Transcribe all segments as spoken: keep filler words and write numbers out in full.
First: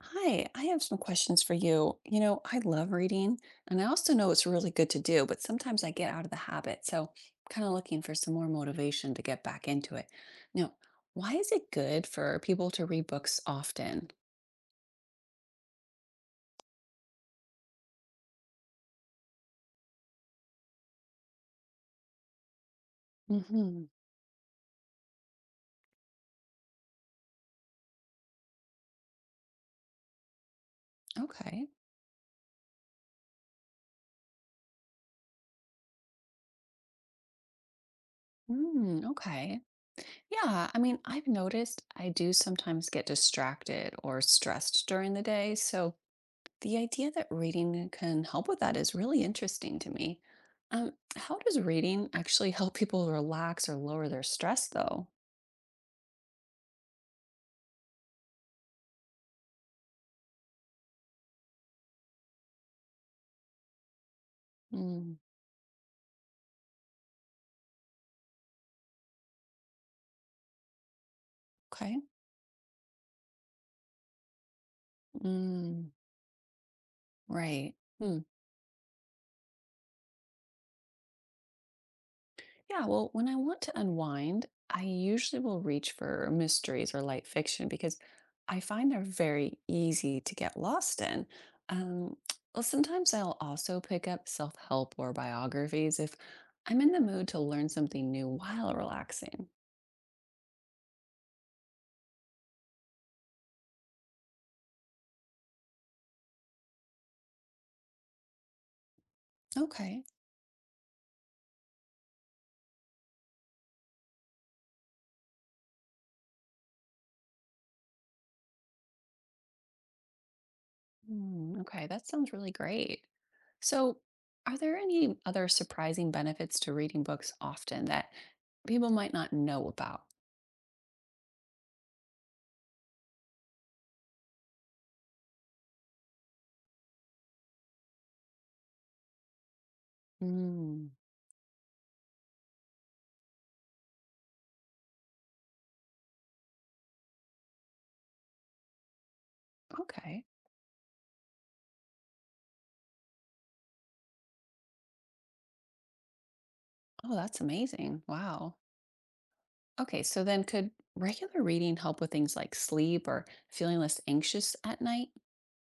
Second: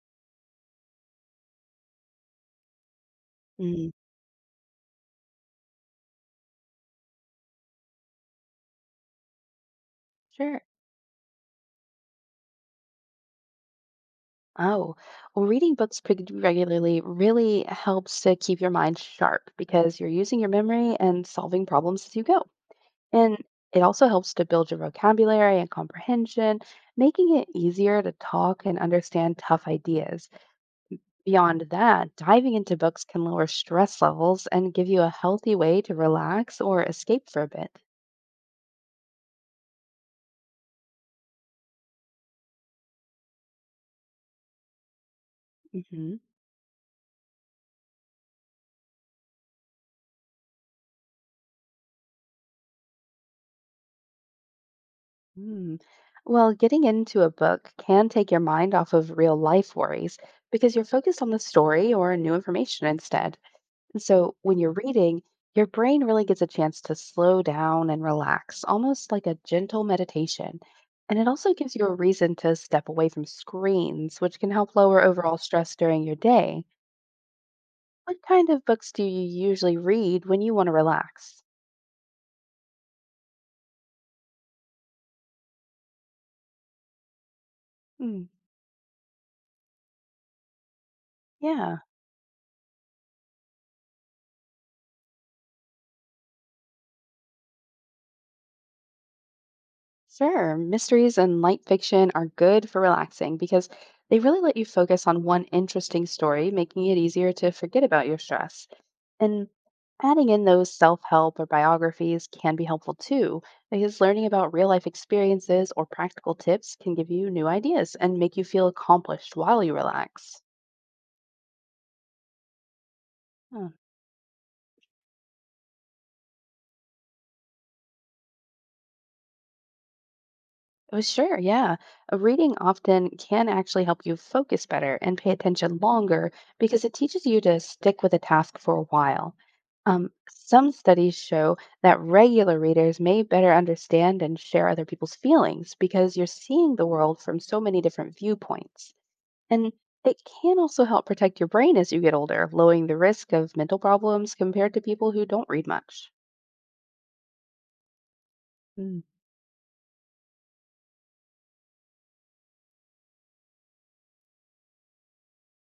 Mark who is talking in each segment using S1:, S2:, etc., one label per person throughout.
S1: Hi, I have some questions for you. You know, I love reading, and I
S2: Mm,
S1: also know it's really good to do, but sometimes I get out of the habit. So I'm kind of looking for some more motivation to get back into it.
S2: sure.
S1: Now, why is it good for people to read books often?
S2: Oh, well, reading books pretty regularly really helps to keep your mind sharp because you're using your memory and solving problems as you go. And it
S1: Hmm.
S2: also helps to build your vocabulary and comprehension, making it easier to talk and understand tough ideas.
S1: Okay.
S2: Beyond that, diving into books can lower stress levels and give you a healthy way to relax or escape for a bit.
S1: Mm, okay. Yeah, I mean, I've noticed I do sometimes get distracted or stressed during the day. So
S2: Mhm.
S1: the idea that reading can help with that is really interesting to me. Um, how does reading actually help people relax or lower their stress, though?
S2: Mm. Well, getting into a book can take your mind off of real life worries because you're focused on the story or new information instead. And so when you're
S1: Mm,
S2: reading, your brain really gets a chance to slow down and relax, almost like a gentle meditation. And it also gives you a
S1: okay.
S2: reason to step away from screens, which can help lower overall stress
S1: Mm,
S2: during your day.
S1: right. Hmm.
S2: What kind of books do you usually read when you want to relax?
S1: Yeah. Well, when I want to unwind, I usually will reach for mysteries or light fiction because
S2: Hmm.
S1: I find they're very easy to get lost in.
S2: Yeah.
S1: Um, well, sometimes I'll also pick up self help or biographies if I'm in the mood to learn something new while relaxing.
S2: Sure. Mysteries and light fiction are good for relaxing because they really let you focus on one interesting story, making it easier to forget about your stress. And
S1: Okay.
S2: adding in those self help or biographies can be helpful too, because learning about real life experiences or practical tips can give you new ideas and make you feel accomplished while you relax.
S1: Mm, okay, that sounds really great. So, are there any other surprising benefits to reading books often that people might not know about?
S2: Oh, sure. Yeah. A reading often can actually help you focus better and pay attention longer because it teaches you to stick with a task for a while. Um, some
S1: Mm,
S2: studies show that regular readers may better understand and share other people's feelings because you're seeing the world from so many different viewpoints. And it
S1: okay.
S2: can also help protect your brain as you get older, lowering the risk of mental problems compared to people who don't read much.
S1: Oh, that's amazing. Wow. Okay, so then could regular reading help with things like sleep or feeling less anxious at night?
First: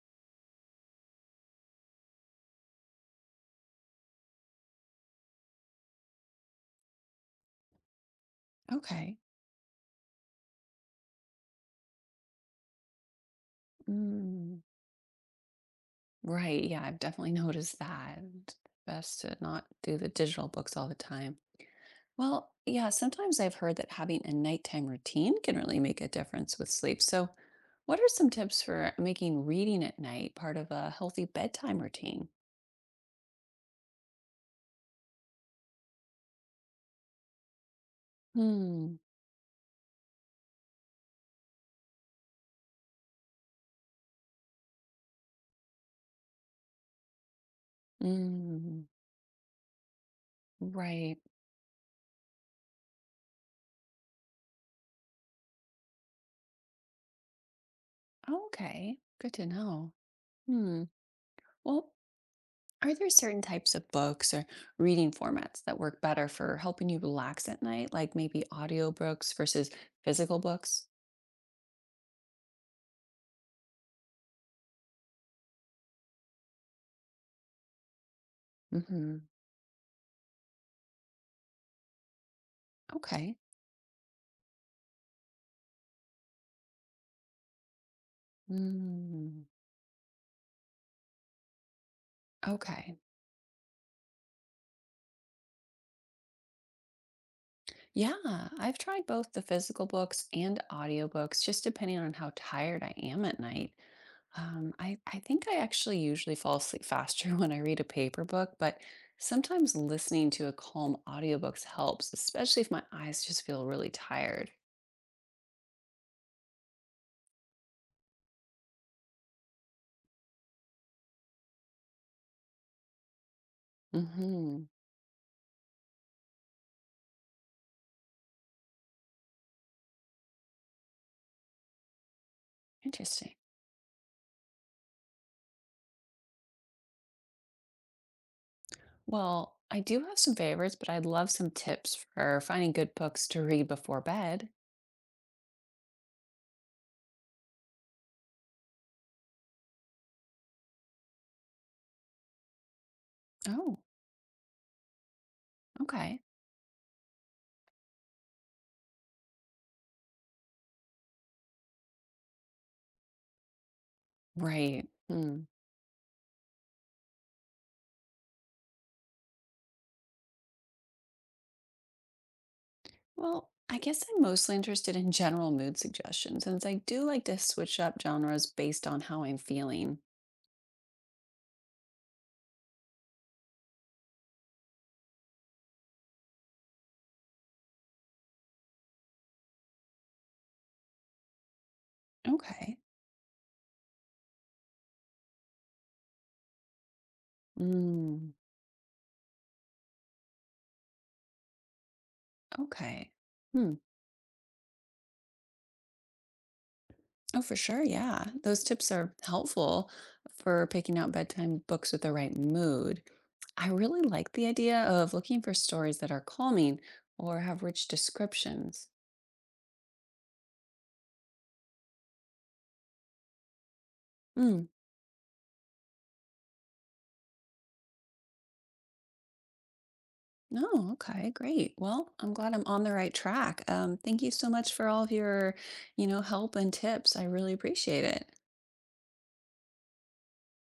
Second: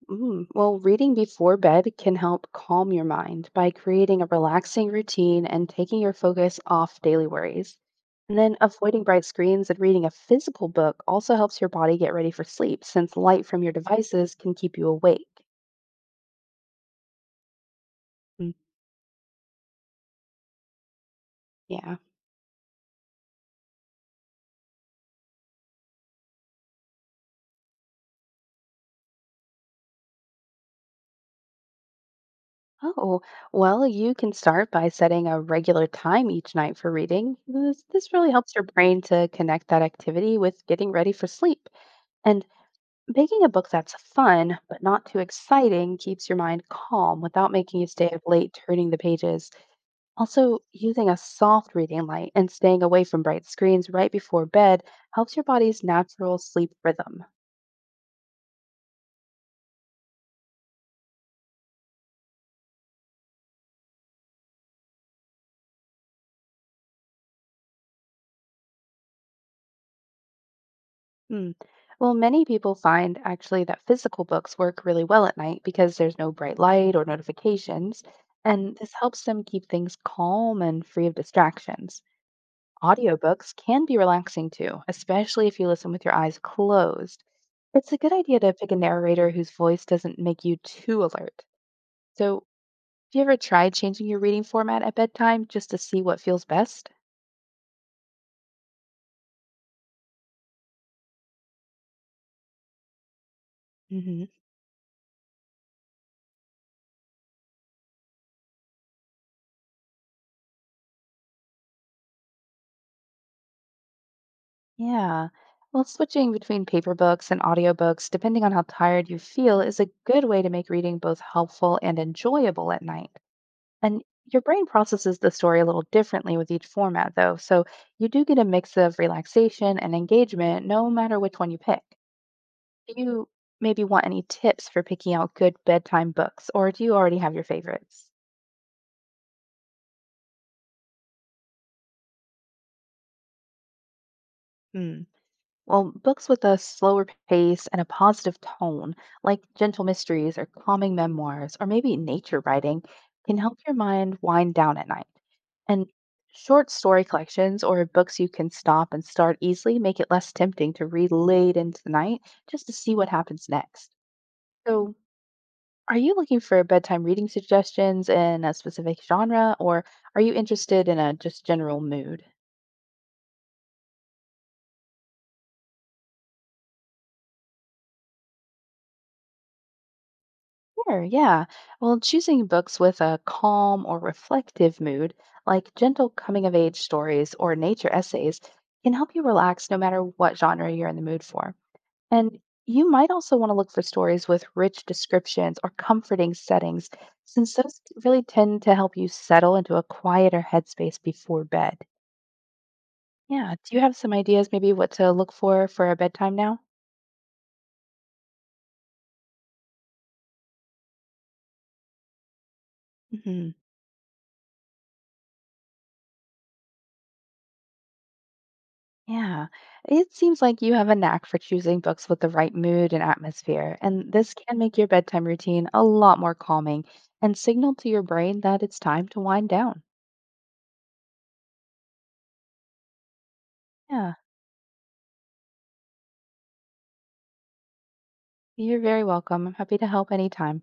S2: Mm. Well, reading before bed can help calm your mind by creating a relaxing routine and taking your focus off daily worries. And then avoiding
S1: Okay.
S2: bright screens and reading a physical book also helps your body get ready for sleep since light from your devices can
S1: Mm,
S2: keep you awake.
S1: right. Yeah, I've definitely noticed that.
S2: Mm.
S1: Best to not do the digital books all the time.
S2: Yeah.
S1: Well, yeah, sometimes I've heard that having a nighttime routine can really make a difference with sleep. So, what are some tips for making reading at night part of a healthy bedtime routine?
S2: Oh, well, you can start by setting a regular time each night for reading. This, this really helps your
S1: Hmm.
S2: brain to connect that activity with getting ready for sleep. And picking a book that's fun but not too exciting keeps your mind calm without making you stay up late
S1: Mm,
S2: turning the pages. Also, using a
S1: right.
S2: soft reading light and staying away from bright screens right before bed helps your body's natural sleep rhythm.
S1: Okay. Good to know. Hmm. Well, are there certain types of books or reading formats that work better for helping you relax at night, like maybe audiobooks versus physical books?
S2: Hmm. Well, many people find actually that physical books work really well at night because there's no bright light or notifications, and this
S1: Hmm.
S2: helps them keep things calm and free of distractions.
S1: Okay.
S2: Audiobooks can be relaxing too, especially if you listen with your eyes closed. It's a good idea to pick a narrator
S1: Hmm.
S2: whose voice doesn't make you too alert. So, have
S1: Okay.
S2: you ever tried changing your reading format at bedtime just to see what feels best?
S1: Yeah, I've tried both the physical books and audiobooks, just depending on how tired I am at night.
S2: Hmm.
S1: Um, I, I think I actually usually fall asleep faster when I read a paper book, but sometimes listening to a calm audiobooks helps, especially if my eyes just feel really tired.
S2: Yeah. Well, switching between paper books and audiobooks, depending on how tired you feel, is a good way to make reading both helpful and enjoyable at night. And your
S1: Hmm.
S2: brain processes the story a little differently with each format, though. So you do get a mix of relaxation and engagement no matter which one you pick. Do you
S1: Interesting.
S2: maybe want any tips for picking out good bedtime books, or do you already have your favorites?
S1: Well, I do have some favorites, but I'd love some tips for finding good books to read before bed.
S2: Hmm. Well, books with a slower pace and a positive tone, like gentle mysteries or calming memoirs, or maybe nature writing, can help your
S1: Oh,
S2: mind wind down at night. And
S1: okay.
S2: short story collections or books you can stop and start easily make it less tempting to read late into the night just to see what happens next.
S1: Right.
S2: So,
S1: Hmm.
S2: are you looking for bedtime reading suggestions in a specific genre or are you interested in a just general mood?
S1: Well, I guess I'm mostly interested in general mood suggestions, since I do like to switch up genres based on how I'm feeling.
S2: Sure, yeah. Well, choosing books with a calm or reflective mood, like gentle coming of age stories or nature essays, can help you relax no matter what genre you're in the mood for. And
S1: Okay.
S2: you might also want to look for stories with rich descriptions or comforting settings, since those really
S1: Mm,
S2: tend to help you settle into a quieter headspace before bed.
S1: okay.
S2: Yeah.
S1: Hmm.
S2: Do you have some ideas, maybe what to look for for a bedtime now?
S1: Oh, for sure. Yeah. Those tips are helpful for picking out bedtime books with the right mood.
S2: Hmm.
S1: I really like the idea of looking for stories that are calming or have rich descriptions.
S2: Yeah. It seems like you have a knack for choosing books with the right mood and atmosphere, and this can
S1: Hmm.
S2: make your bedtime routine a lot more calming and signal to your brain that it's time to wind down.
S1: No, okay, great. Well, I'm glad I'm on the right track. Um,
S2: Yeah.
S1: thank you so much for all of your, you know, help and tips. I really appreciate it.
S2: You're very welcome. I'm happy to help anytime.